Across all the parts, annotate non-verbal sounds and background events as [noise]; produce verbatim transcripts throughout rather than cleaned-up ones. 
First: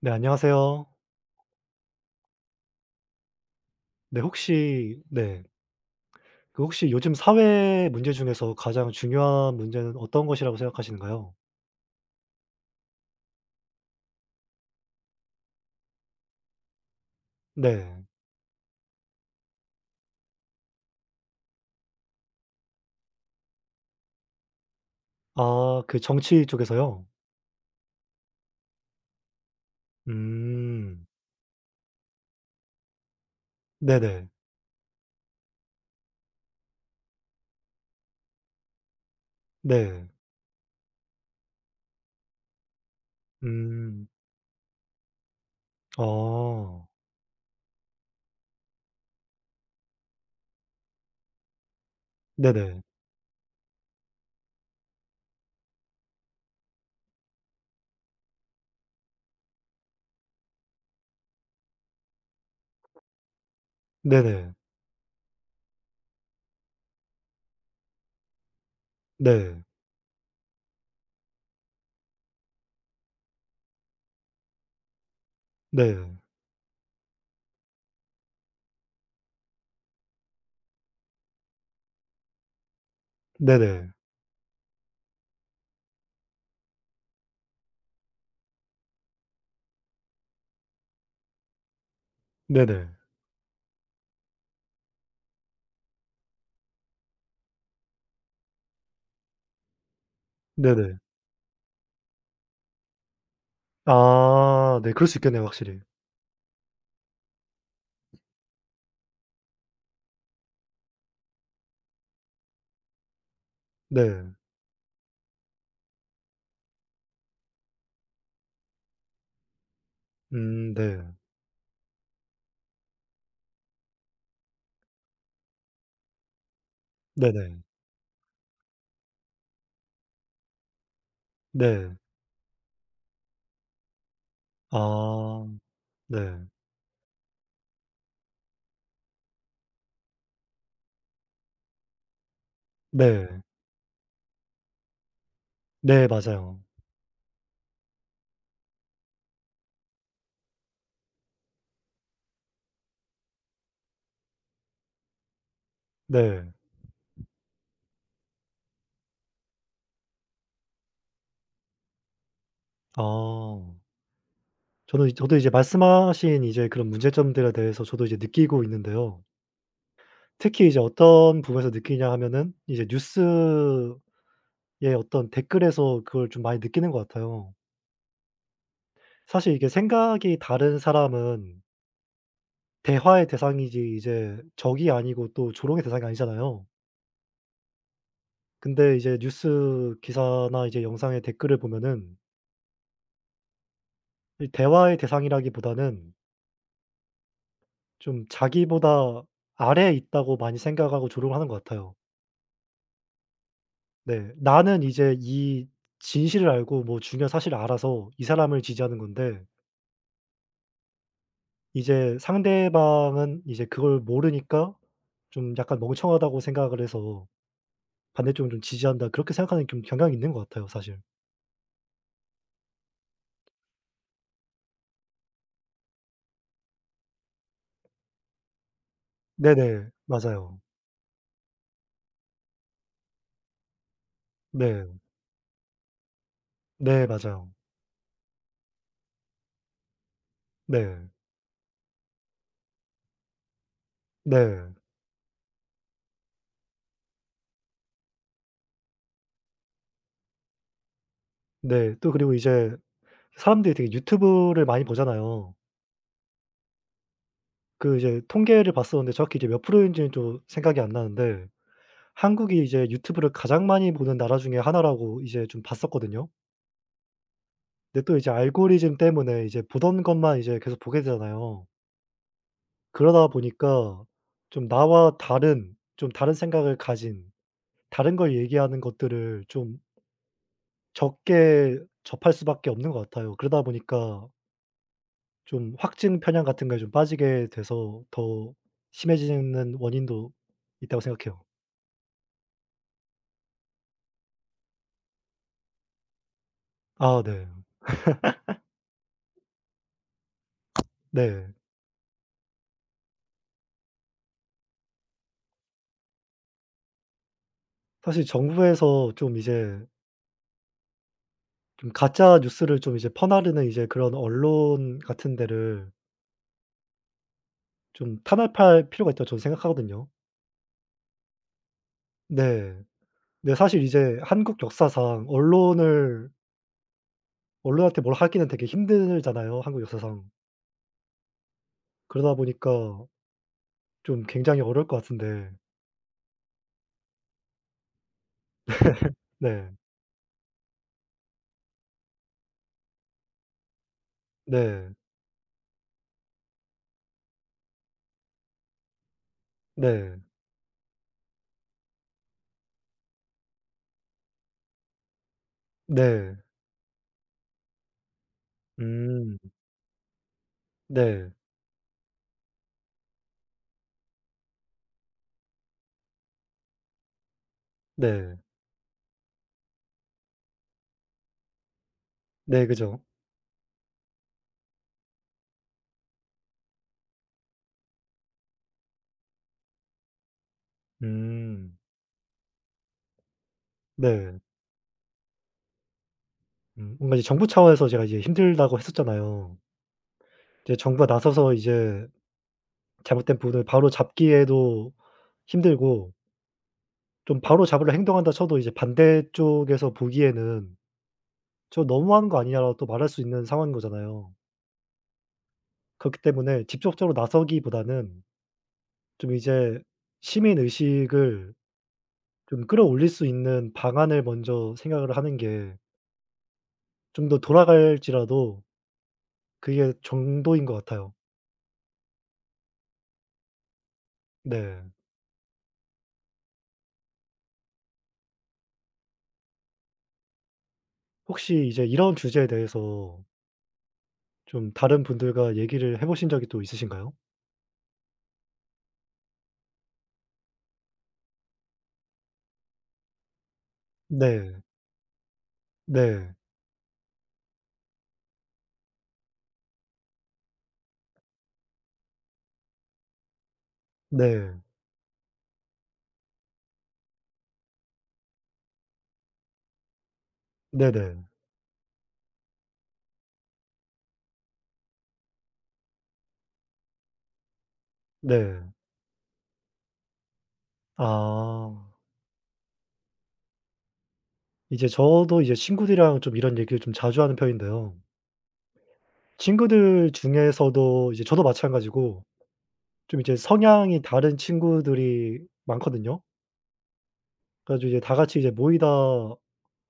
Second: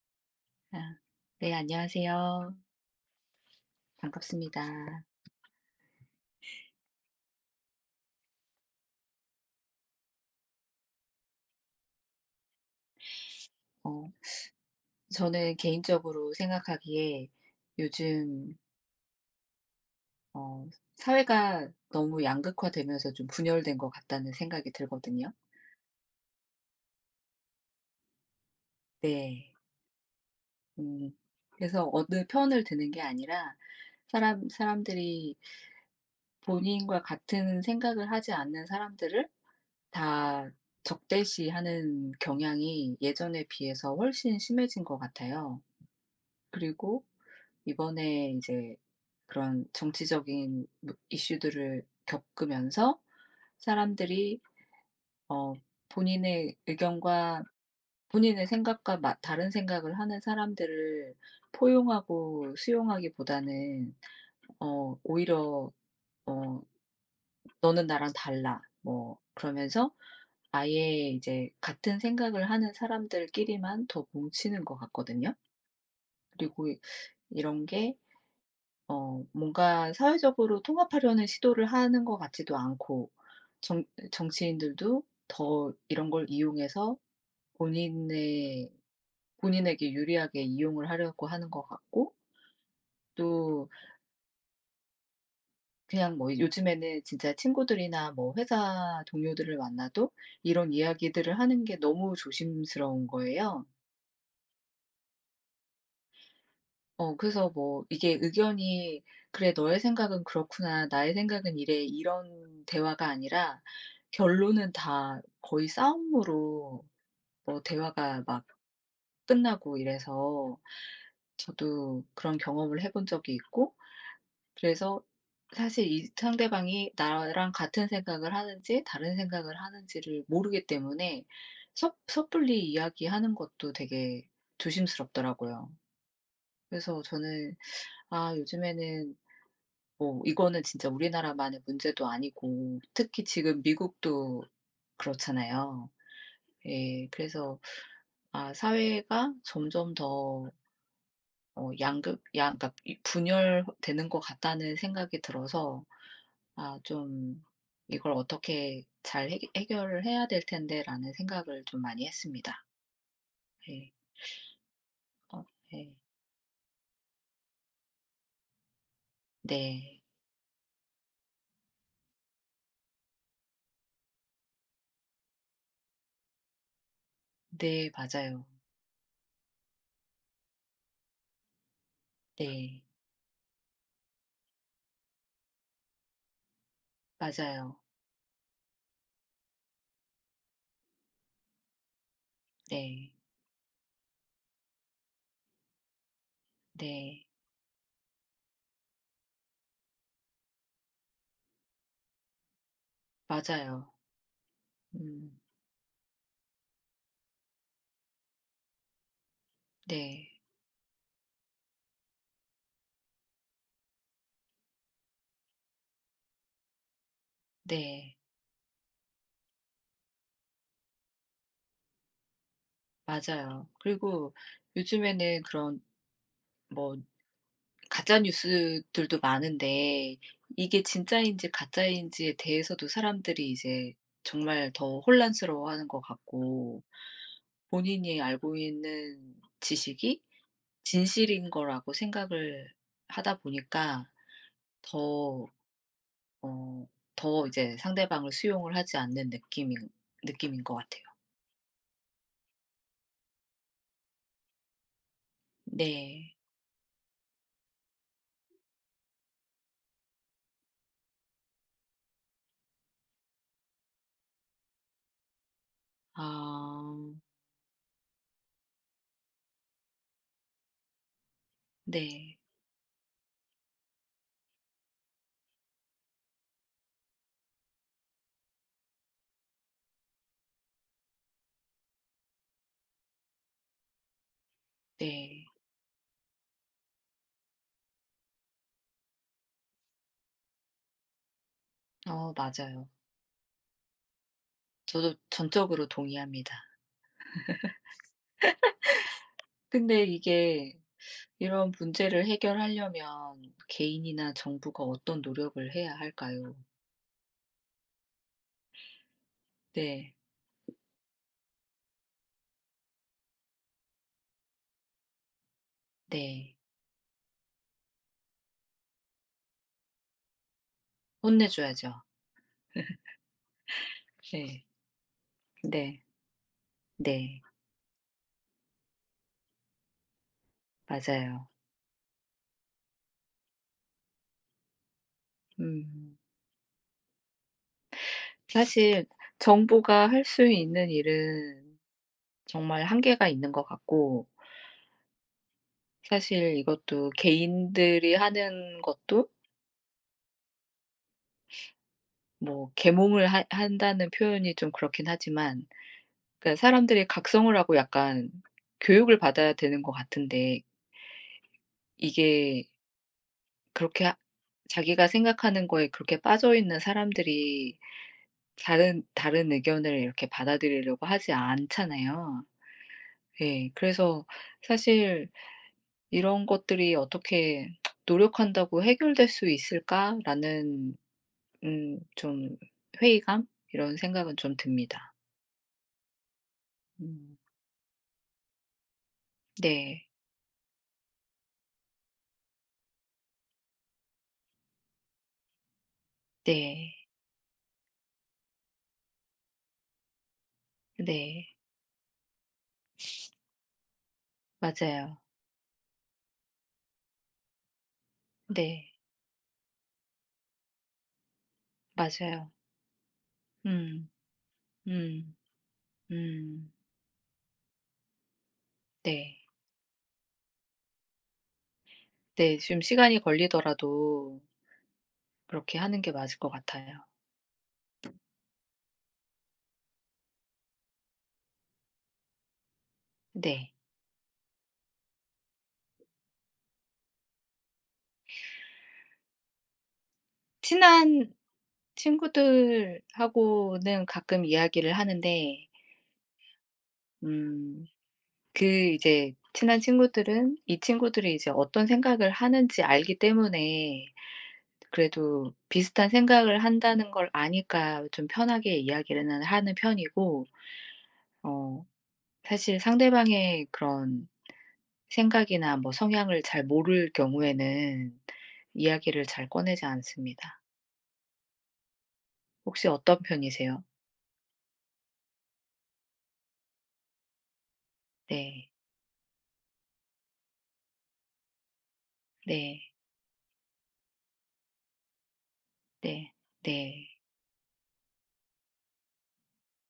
네, 안녕하세요. 아. 네, 안녕하세요. 네, 반갑습니다. 혹시 네. 그 혹시 요즘 사회 문제 중에서 가장 중요한 문제는 어떤 것이라고 생각하시는가요? 어 저는 개인적으로 생각하기에 네. 요즘 어 사회가 너무 양극화되면서 좀 분열된 것 같다는 생각이 들거든요. 아, 그 정치 쪽에서요? 네. 음. 음. 그래서 어느 편을 드는 게 아니라 네네. 사람 사람들이 본인과 같은 생각을 하지 않는 사람들을 네. 다 적대시하는 경향이 예전에 비해서 음. 훨씬 심해진 것 같아요. 아. 그리고 이번에 이제 그런 정치적인 무 이슈들을 네네. 겪으면서 사람들이 어 본인의 의견과 본인의 생각과 마 다른 생각을 하는 사람들을 포용하고 수용하기보다는 네네. 어 오히려 어 "너는 나랑 달라." 뭐 네. 그러면서 아예 이제 같은 생각을 하는 사람들끼리만 더 뭉치는 것 같거든요. 네. 그리고 이- 이런 게 어 뭔가 사회적으로 통합하려는 시도를 하는 것 같지도 않고 정 네네. 정치인들도 더 이런 걸 이용해서 본인의 본인에게 유리하게 이용을 하려고 하는 것 같고 네네. 또 그냥 뭐 요즘에는 진짜 친구들이나 뭐 회사 동료들을 만나도 이런 네네. 이야기들을 하는 게 너무 조심스러운 거예요. 아 네. 그럴 수 있겠네요, 확실히. 어 그래서 뭐 이게 의견이 "그래, 너의 생각은 그렇구나. 나의 생각은 이래." 이런 대화가 아니라 네. 결론은 다 거의 싸움으로 뭐 대화가 막 끝나고 이래서 음 네. 저도 그런 경험을 해본 적이 있고, 그래서 사실 이 상대방이 나랑 네네. 같은 생각을 하는지 다른 생각을 하는지를 모르기 때문에 네. 섣 섣불리 이야기하는 것도 되게 아 조심스럽더라고요. 네. 그래서 저는 '아, 요즘에는 뭐 이거는 진짜 우리나라만의 문제도 아니고 특히 네. 지금 미국도 그렇잖아요. 네 맞아요. 예. 그래서 아, 사회가 점점 더 어 양극 양 그러니까 이 분열되는 것 같다는 생각이 들어서 네. '아, 좀 이걸 어떻게 잘 해결 해결을 해야 될 텐데.'라는 생각을 좀 많이 했습니다. 아. 예. 저는, 저도 어 이제 예. 말씀하신 이제 그런 문제점들에 대해서 저도 이제 느끼고 있는데요. 네. 특히 이제 어떤 부분에서 느끼냐 하면은 이제 뉴스의 어떤 댓글에서 그걸 좀 많이 느끼는 것 같아요. 네, 맞아요. 사실 이게 생각이 다른 사람은 네. 대화의 대상이지 이제 적이 아니고 또 조롱의 대상이 아니잖아요. 맞아요. 근데 이제 뉴스 기사나 이제 영상의 댓글을 보면은 네. 이 대화의 대상이라기보다는 네. 좀 자기보다 아래에 있다고 많이 생각하고 조롱을 하는 것 같아요. 맞아요. 네. 나는 이제 음. 이 진실을 알고 뭐 중요한 사실을 알아서 이 사람을 지지하는 건데 네. 이제 상대방은 이제 그걸 모르니까 좀 약간 멍청하다고 생각을 해서 네. '반대쪽을 좀 지지한다.' 그렇게 생각하는 좀 경향이 있는 것 같아요, 사실. 맞아요. 그리고 요즘에는 그런 뭐 가짜 뉴스들도 네네. 많은데 맞아요. 이게 진짜인지 가짜인지에 대해서도 사람들이 이제 정말 네. 더 혼란스러워하는 것 같고, 네 맞아요. 본인이 알고 있는 지식이 네. 진실인 거라고 생각을 하다 보니까 네. 더 어 더 이제 상대방을 수용을 하지 않는 느낌인 느낌인 것 같아요. 네. 또 그리고 이제 사람들이 되게 유튜브를 많이 보잖아요. 네. 그 이제 통계를 봤었는데 정확히 이제 몇 프로인지는 좀 생각이 안 나는데 한국이 이제 유튜브를 가장 많이 보는 나라 중에 하나라고 이제 좀 봤었거든요. 아. 근데 또 이제 알고리즘 때문에 이제 보던 것만 이제 계속 보게 되잖아요. 네. 그러다 보니까 좀 나와 다른, 좀 다른 생각을 가진, 다른 걸 얘기하는 것들을 좀 적게 접할 수밖에 없는 것 같아요. 그러다 보니까 네. 좀 확증 편향 같은 거에 좀 빠지게 돼서 더 심해지는 원인도 있다고 생각해요. 어 맞아요. 저도 전적으로 동의합니다. 아 네. 근데 이게 네. 이런 문제를 해결하려면 개인이나 정부가 어떤 노력을 해야 할까요? 사실 정부에서 좀 이제 네. 좀 가짜 뉴스를 좀 이제 퍼나르는 이제 그런 언론 같은 데를 네. 좀 탄압할 필요가 있다고 저는 생각하거든요. 혼내줘야죠. 네. 근데 사실 이제 한국 네. 역사상 네. 언론을, 네. 언론한테 뭘 하기는 되게 힘들잖아요, 한국 역사상. 맞아요. 그러다 보니까 좀 굉장히 어려울 것 같은데. 음. 사실 네. 정부가 할 수 있는 일은 정말 한계가 있는 것 같고, 네. 사실 이것도 개인들이 하는 것도 네. 뭐 계몽을 하 한다는 표현이 좀 그렇긴 하지만 네. 그러니까 사람들이 각성을 하고 약간 교육을 음. 받아야 되는 것 같은데, 네. 이게 그렇게 하 자기가 생각하는 거에 그렇게 빠져 있는 사람들이 네. 다른 다른 의견을 이렇게 받아들이려고 하지 않잖아요. 네 그죠. 예. 그래서 사실 '이런 것들이 어떻게 노력한다고 해결될 수 있을까?'라는 음. 음 좀 회의감, 이런 생각은 네. 좀 듭니다. 음, 뭔가 이제 음. 정부 차원에서 제가 이제 힘들다고 했었잖아요. 네. 이제 정부가 나서서 이제 잘못된 부분을 바로 잡기에도 힘들고, 네. 좀 바로 잡으려 행동한다 쳐도 이제 반대쪽에서 보기에는 네. '저 너무한 거 아니냐.'라고 또 말할 수 있는 상황인 거잖아요. 맞아요. 그렇기 때문에 직접적으로 나서기보다는 네. 좀 이제 시민 의식을 맞아요. 좀 끌어올릴 수 있는 음. 방안을 먼저 생각을 음. 하는 게 음. 좀 더 돌아갈지라도 네. 그게 정도인 것 같아요. 네. 좀 시간이 걸리더라도 네. 그렇게 하는 게 맞을 것 같아요. 혹시 이제 이런 주제에 대해서 네. 좀 다른 분들과 얘기를 해 보신 적이 또 있으신가요? 친한 친구들하고는 가끔 네. 이야기를 하는데 네. 음 그 이제 친한 친구들은 이 친구들이 이제 어떤 생각을 하는지 알기 때문에 네. 그래도 비슷한 생각을 한다는 걸 아니까 좀 편하게 이야기를 하는 편이고, 네네. 어 사실 상대방의 그런 생각이나 뭐 성향을 잘 모를 경우에는 네. 이야기를 잘 꺼내지 않습니다. 아. 혹시 어떤 편이세요? 이제 저도 이제 친구들이랑 좀 이런 얘기를 좀 자주 하는 편인데요. 네. 친구들 중에서도 이제 저도 마찬가지고 네. 좀 이제 성향이 다른 친구들이 많거든요. 네. 네. 그래 가지고 이제 다 같이 이제 모이다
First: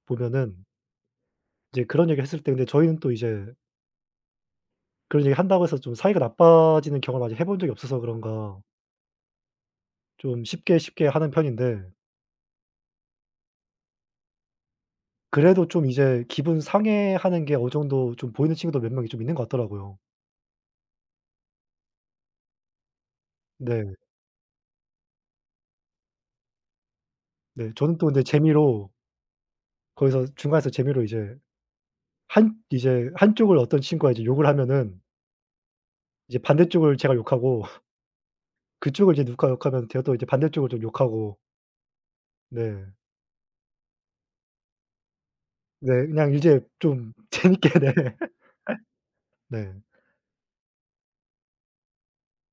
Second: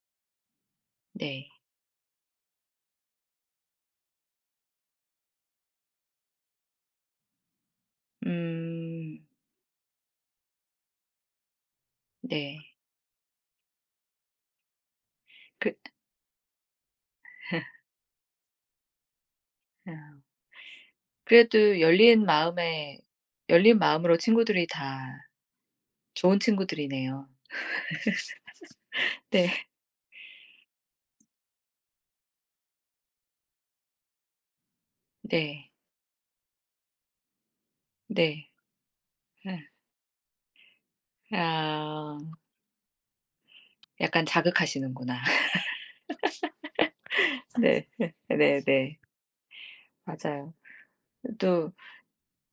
보면은 네. 이제 그런 얘기를 했을 때, 근데 저희는 또 이제 그런 얘기 한다고 해서 좀 사이가 나빠지는 경험을 아직 해본 적이 없어서 그런가 음. 좀 쉽게 쉽게 하는 편인데 네. 그래도 좀 그 이제 기분 상해하는 게 어느 정도 좀 보이는 친구도 몇 명이 좀 있는 것 같더라고요. 어 그래도 열린 마음에 열린 네. 마음으로, 친구들이 다 좋은 친구들이네요. 네. 저는 또 근데 재미로 네. 거기서 중간에서 재미로 이제 한 이제 한쪽을 어떤 친구가 이제 욕을 하면은 네. 이제 반대쪽을 제가 욕하고 [laughs] 네. 그쪽을 이제 누가 예. 욕하면 제가 또 이제 반대쪽을 좀 욕하고. 아. 네. 약간 자극하시는구나. 네. 그냥 이제 좀 [laughs] 재밌게 네. 네. 네네. 네. 맞아요. 또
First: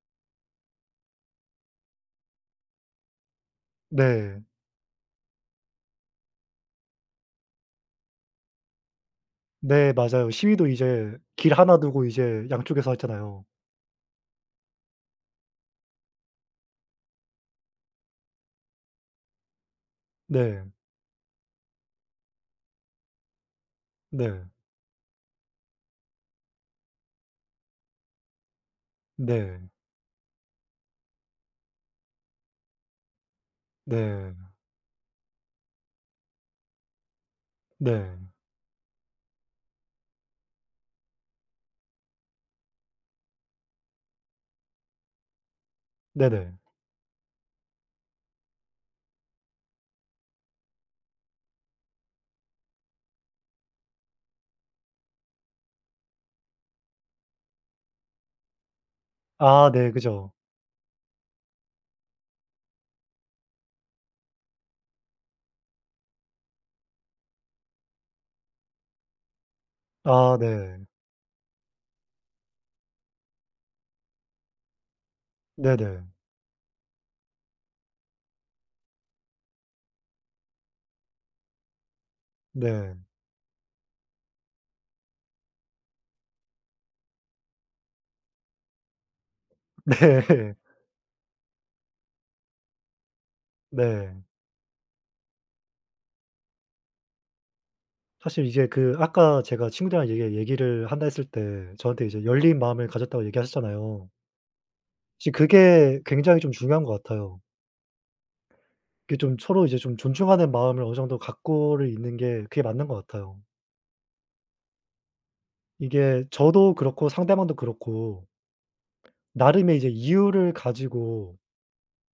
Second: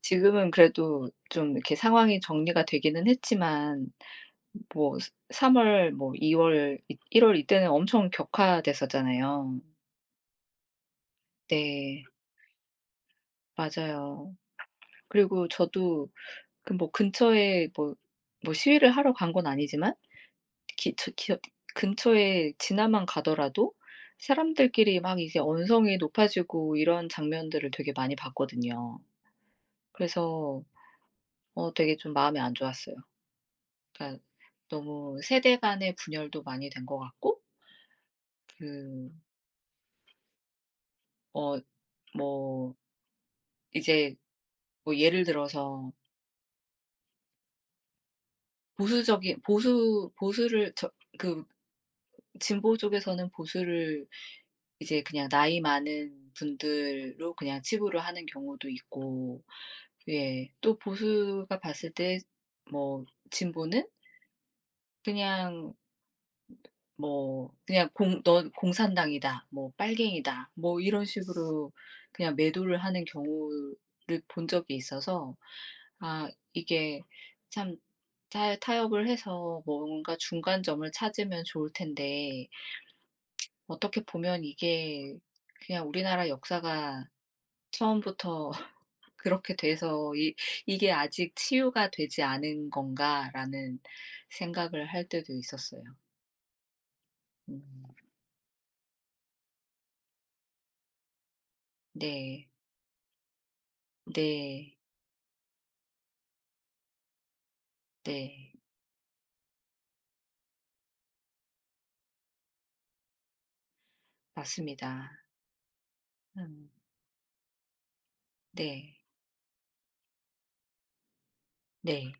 지금은 그래도 좀 이렇게 상황이 정리가 되기는 했지만 네. 뭐삼월 뭐 이 월 이 일 월 이때는 엄청 격화됐었잖아요. 네. 맞아요. 시위도 이제 길 하나 네. 두고 이제 양쪽에서 했잖아요. 맞아요. 그리고 저도 그 뭐 근처에 뭐 뭐 시위를 하러 간 건 아니지만 네. 기 저 기어 근처에 지나만 가더라도 네. 사람들끼리 막 이제 언성이 높아지고 이런 장면들을 되게 많이 봤거든요. 네. 그래서 어 되게 좀 마음이 안 좋았어요. 그러니까 네. 너무 세대 간의 분열도 많이 된 것 같고, 네. 그 어 뭐 이제 뭐 예를 들어서 네네. 보수적인 보수 보수를 저 그 진보 쪽에서는 보수를 이제 그냥 나이 많은 분들로 그냥 치부를 하는 경우도 있고, 아 네. 그죠. 예 또 보수가 봤을 때 뭐 진보는 그냥 뭐 그냥 공 "넌 공산당이다." 뭐 아 "빨갱이다." 뭐 네. 이런 식으로 그냥 매도를 하는 경우를 본 적이 있어서, 네네. 아 이게 참 타 타협을 해서 뭔가 중간점을 찾으면 좋을 텐데, 네. 어떻게 보면 이게 그냥 우리나라 역사가 처음부터 [laughs] 그렇게 [laughs] 돼서 이 네. '이게 아직 치유가 되지 않은 건가.'라는 네. 생각을 할 때도 있었어요. 음. 사실 이게 그 아까 제가 친구들이랑 얘기 얘기를 한다 했을 때 저한테 이제 네. 열린 마음을 가졌다고 얘기하셨잖아요. 네. 사실 그게 굉장히 좀 중요한 것 같아요. 네. 그게 좀 서로 이제 좀 존중하는 마음을 어느 정도 갖고를 있는 게 그게 맞는 것 같아요. 맞습니다. 이게 음. 저도 그렇고 상대방도 그렇고 네. 나름의 이제 이유를 가지고 네.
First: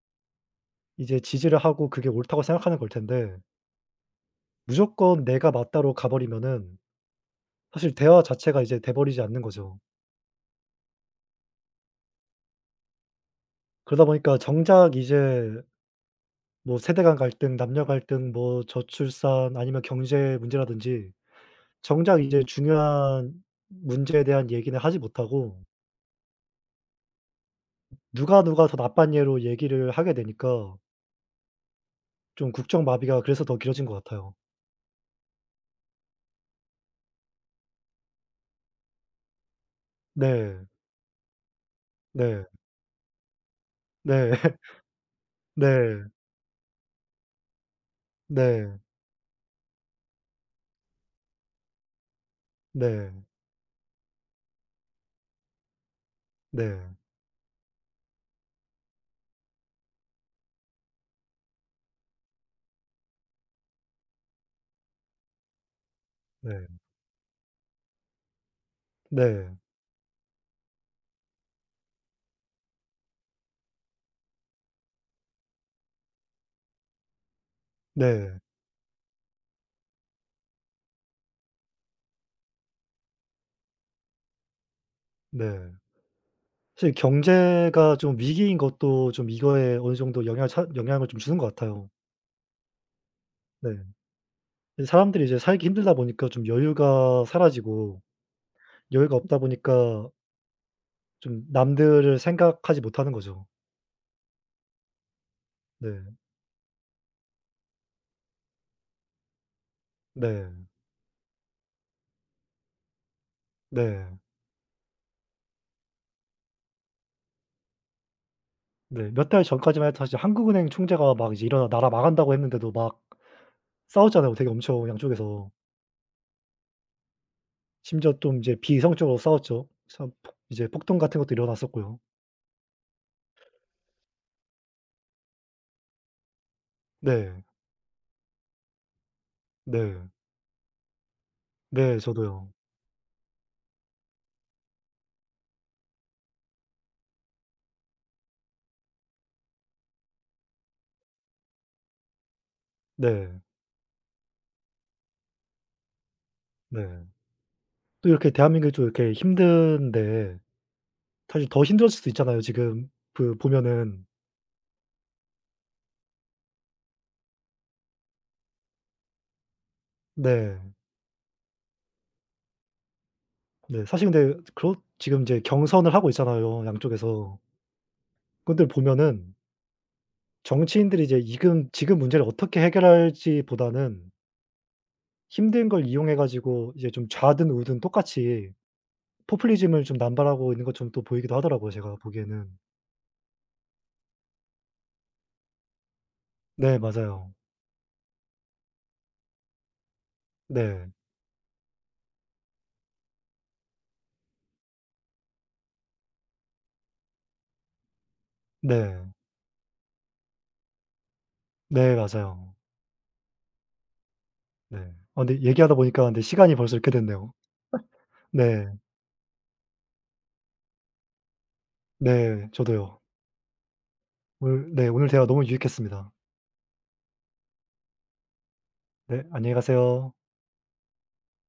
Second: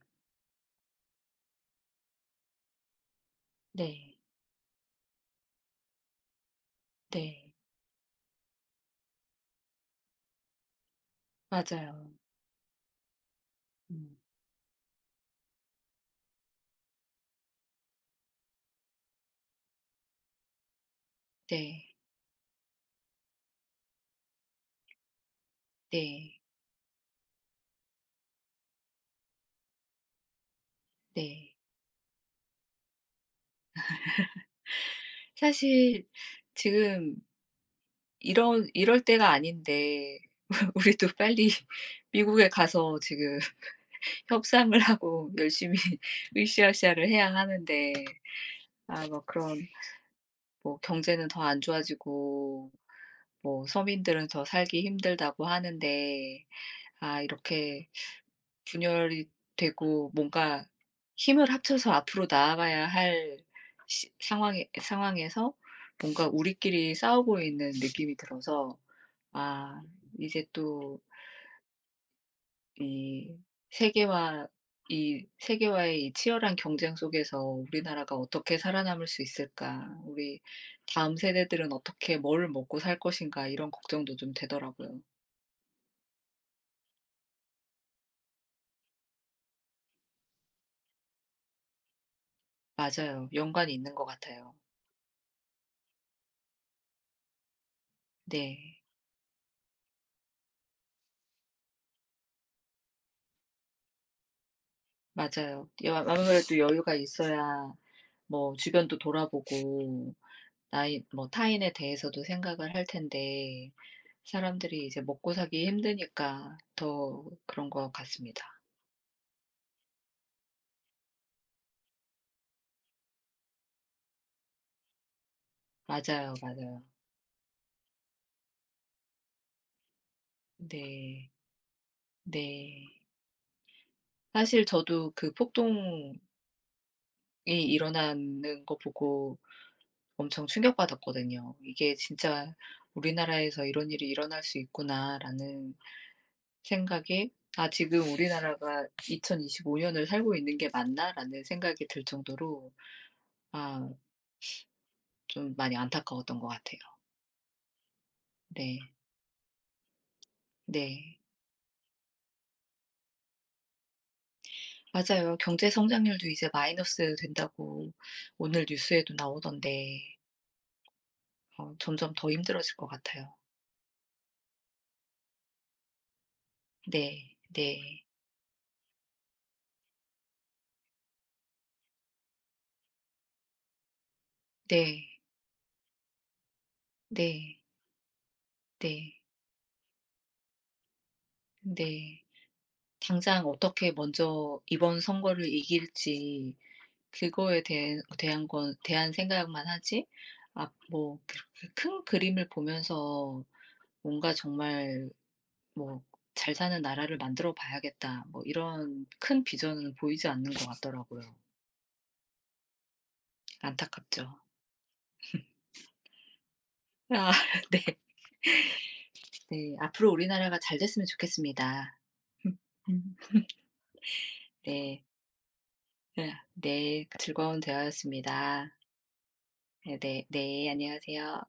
이제 지지를 하고 그게 옳다고 생각하는 걸 텐데, 네. 무조건 내가 맞다로 가 버리면은 네. 사실 대화 자체가 이제 돼 버리지 않는 거죠. 맞아요. 그러다 음. 보니까 정작 이제 뭐 세대 간 갈등, 남녀 갈등, 뭐 저출산 아니면 경제 문제라든지 네. 정작 이제 중요한 문제에 대한 얘기는 하지 못하고 네. 누가 누가 더 나쁜 예로 얘기를 하게 되니까 네. 좀 국정 마비가 그래서 더 길어진 것 같아요. 사실 지금 이런 이럴 때가 아닌데 네. [laughs] 우리도 빨리 [laughs] 네. 미국에 가서 지금 [laughs] 네. [laughs] 협상을 하고 열심히 [laughs] 네. 으쌰으쌰를 해야 하는데, 네. 아 뭐 그런 뭐 경제는 더 안 좋아지고 네. 뭐 서민들은 더 살기 힘들다고 하는데 네. 아 이렇게 분열이 되고 뭔가 힘을 합쳐서 앞으로 나아가야 할 시 상황에 상황에서 뭔가 네. 우리끼리 싸우고 있는 느낌이 들어서, 네. 아 이제 또 이 세계와 이 세계와의 이 치열한 경쟁 속에서 우리나라가 네. 어떻게 살아남을 수 있을까? 우리 다음 세대들은 어떻게 뭘 먹고 살 것인가? 이런 걱정도 좀 되더라고요. 네. 사실 경제가 좀 위기인 것도 좀 이거에 어느 정도 영향을 차 영향을 좀 주는 것 같아요. 맞아요. 네. 연관이 있는 것 같아요. 이 사람들이 이제 살기 힘들다 보니까 좀 여유가 사라지고 네. 여유가 없다 보니까 좀 남들을 생각하지 못하는 거죠. 맞아요. 여 네. 아무래도 여유가 있어야 뭐 주변도 돌아보고 네. 나이 뭐 타인에 대해서도 생각을 할 텐데, 네. 사람들이 이제 먹고 살기 힘드니까 더 그런 것 같습니다. 네. 몇 달 전까지만 해도 사실 한국은행 총재가 막 이제 일어나 나라 망한다고 했는데도 막 싸웠잖아요, 되게 엄청 양쪽에서. 맞아요, 맞아요. 심지어 좀 이제 비이성적으로 싸웠죠. 참 폭 이제 폭동 같은 네. 것도 일어났었고요. 네. 사실 저도 그 폭동이 네. 일어나는 거 보고 네. 엄청 충격받았거든요. '이게 네. 저도요. 진짜 우리나라에서 이런 일이 일어날 수 있구나.'라는 생각에 '아 지금 우리나라가 2025 년을 살고 있는 게 맞나?'라는 생각이 들 정도로 네. 아 좀 많이 안타까웠던 것 같아요. 네. 또 이렇게 대한민국이 네. 좀 이렇게 힘든데 네. 사실 더 힘들었을 수도 있잖아요, 지금 그 보면은. 맞아요. 경제 성장률도 이제 마이너스 된다고 오늘 뉴스에도 나오던데 네. 어 점점 더 힘들어질 것 같아요. 네. 사실 근데 그렇 지금 이제 경선을 하고 있잖아요, 네. 양쪽에서. 네. 근데 보면은 정치인들이 이제 지금 지금 문제를 어떻게 해결할지 보다는 네. 힘든 걸 이용해 가지고 이제 좀 좌든 네. 우든 똑같이 네. 포퓰리즘을 좀 남발하고 있는 것처럼 또 보이기도 하더라고요, 제가 네. 보기에는. 당장 어떻게 먼저 이번 선거를 이길지 네 맞아요. 그거에 대해 대한 건 대한 생각만 하지, 아 네. 뭐 그렇게 큰 그림을 보면서 뭔가 정말 뭐 '잘 사는 나라를 만들어 봐야겠다.' 뭐 네. 이런 큰 비전은 보이지 않는 것 같더라고요. 네 맞아요. 안타깝죠. 네. 아, 근데 얘기하다 보니까 근데 시간이 벌써 이렇게 아 됐네요. [laughs] 네. 네. 네. 앞으로 우리나라가 잘 됐으면 좋겠습니다. 네. 저도요. [laughs] 오늘 네 네. 오늘 대화 너무 유익했습니다. 네. 네. 즐거운 대화였습니다. 네. 안녕히 네네. 가세요. 네. 네, 안녕하세요.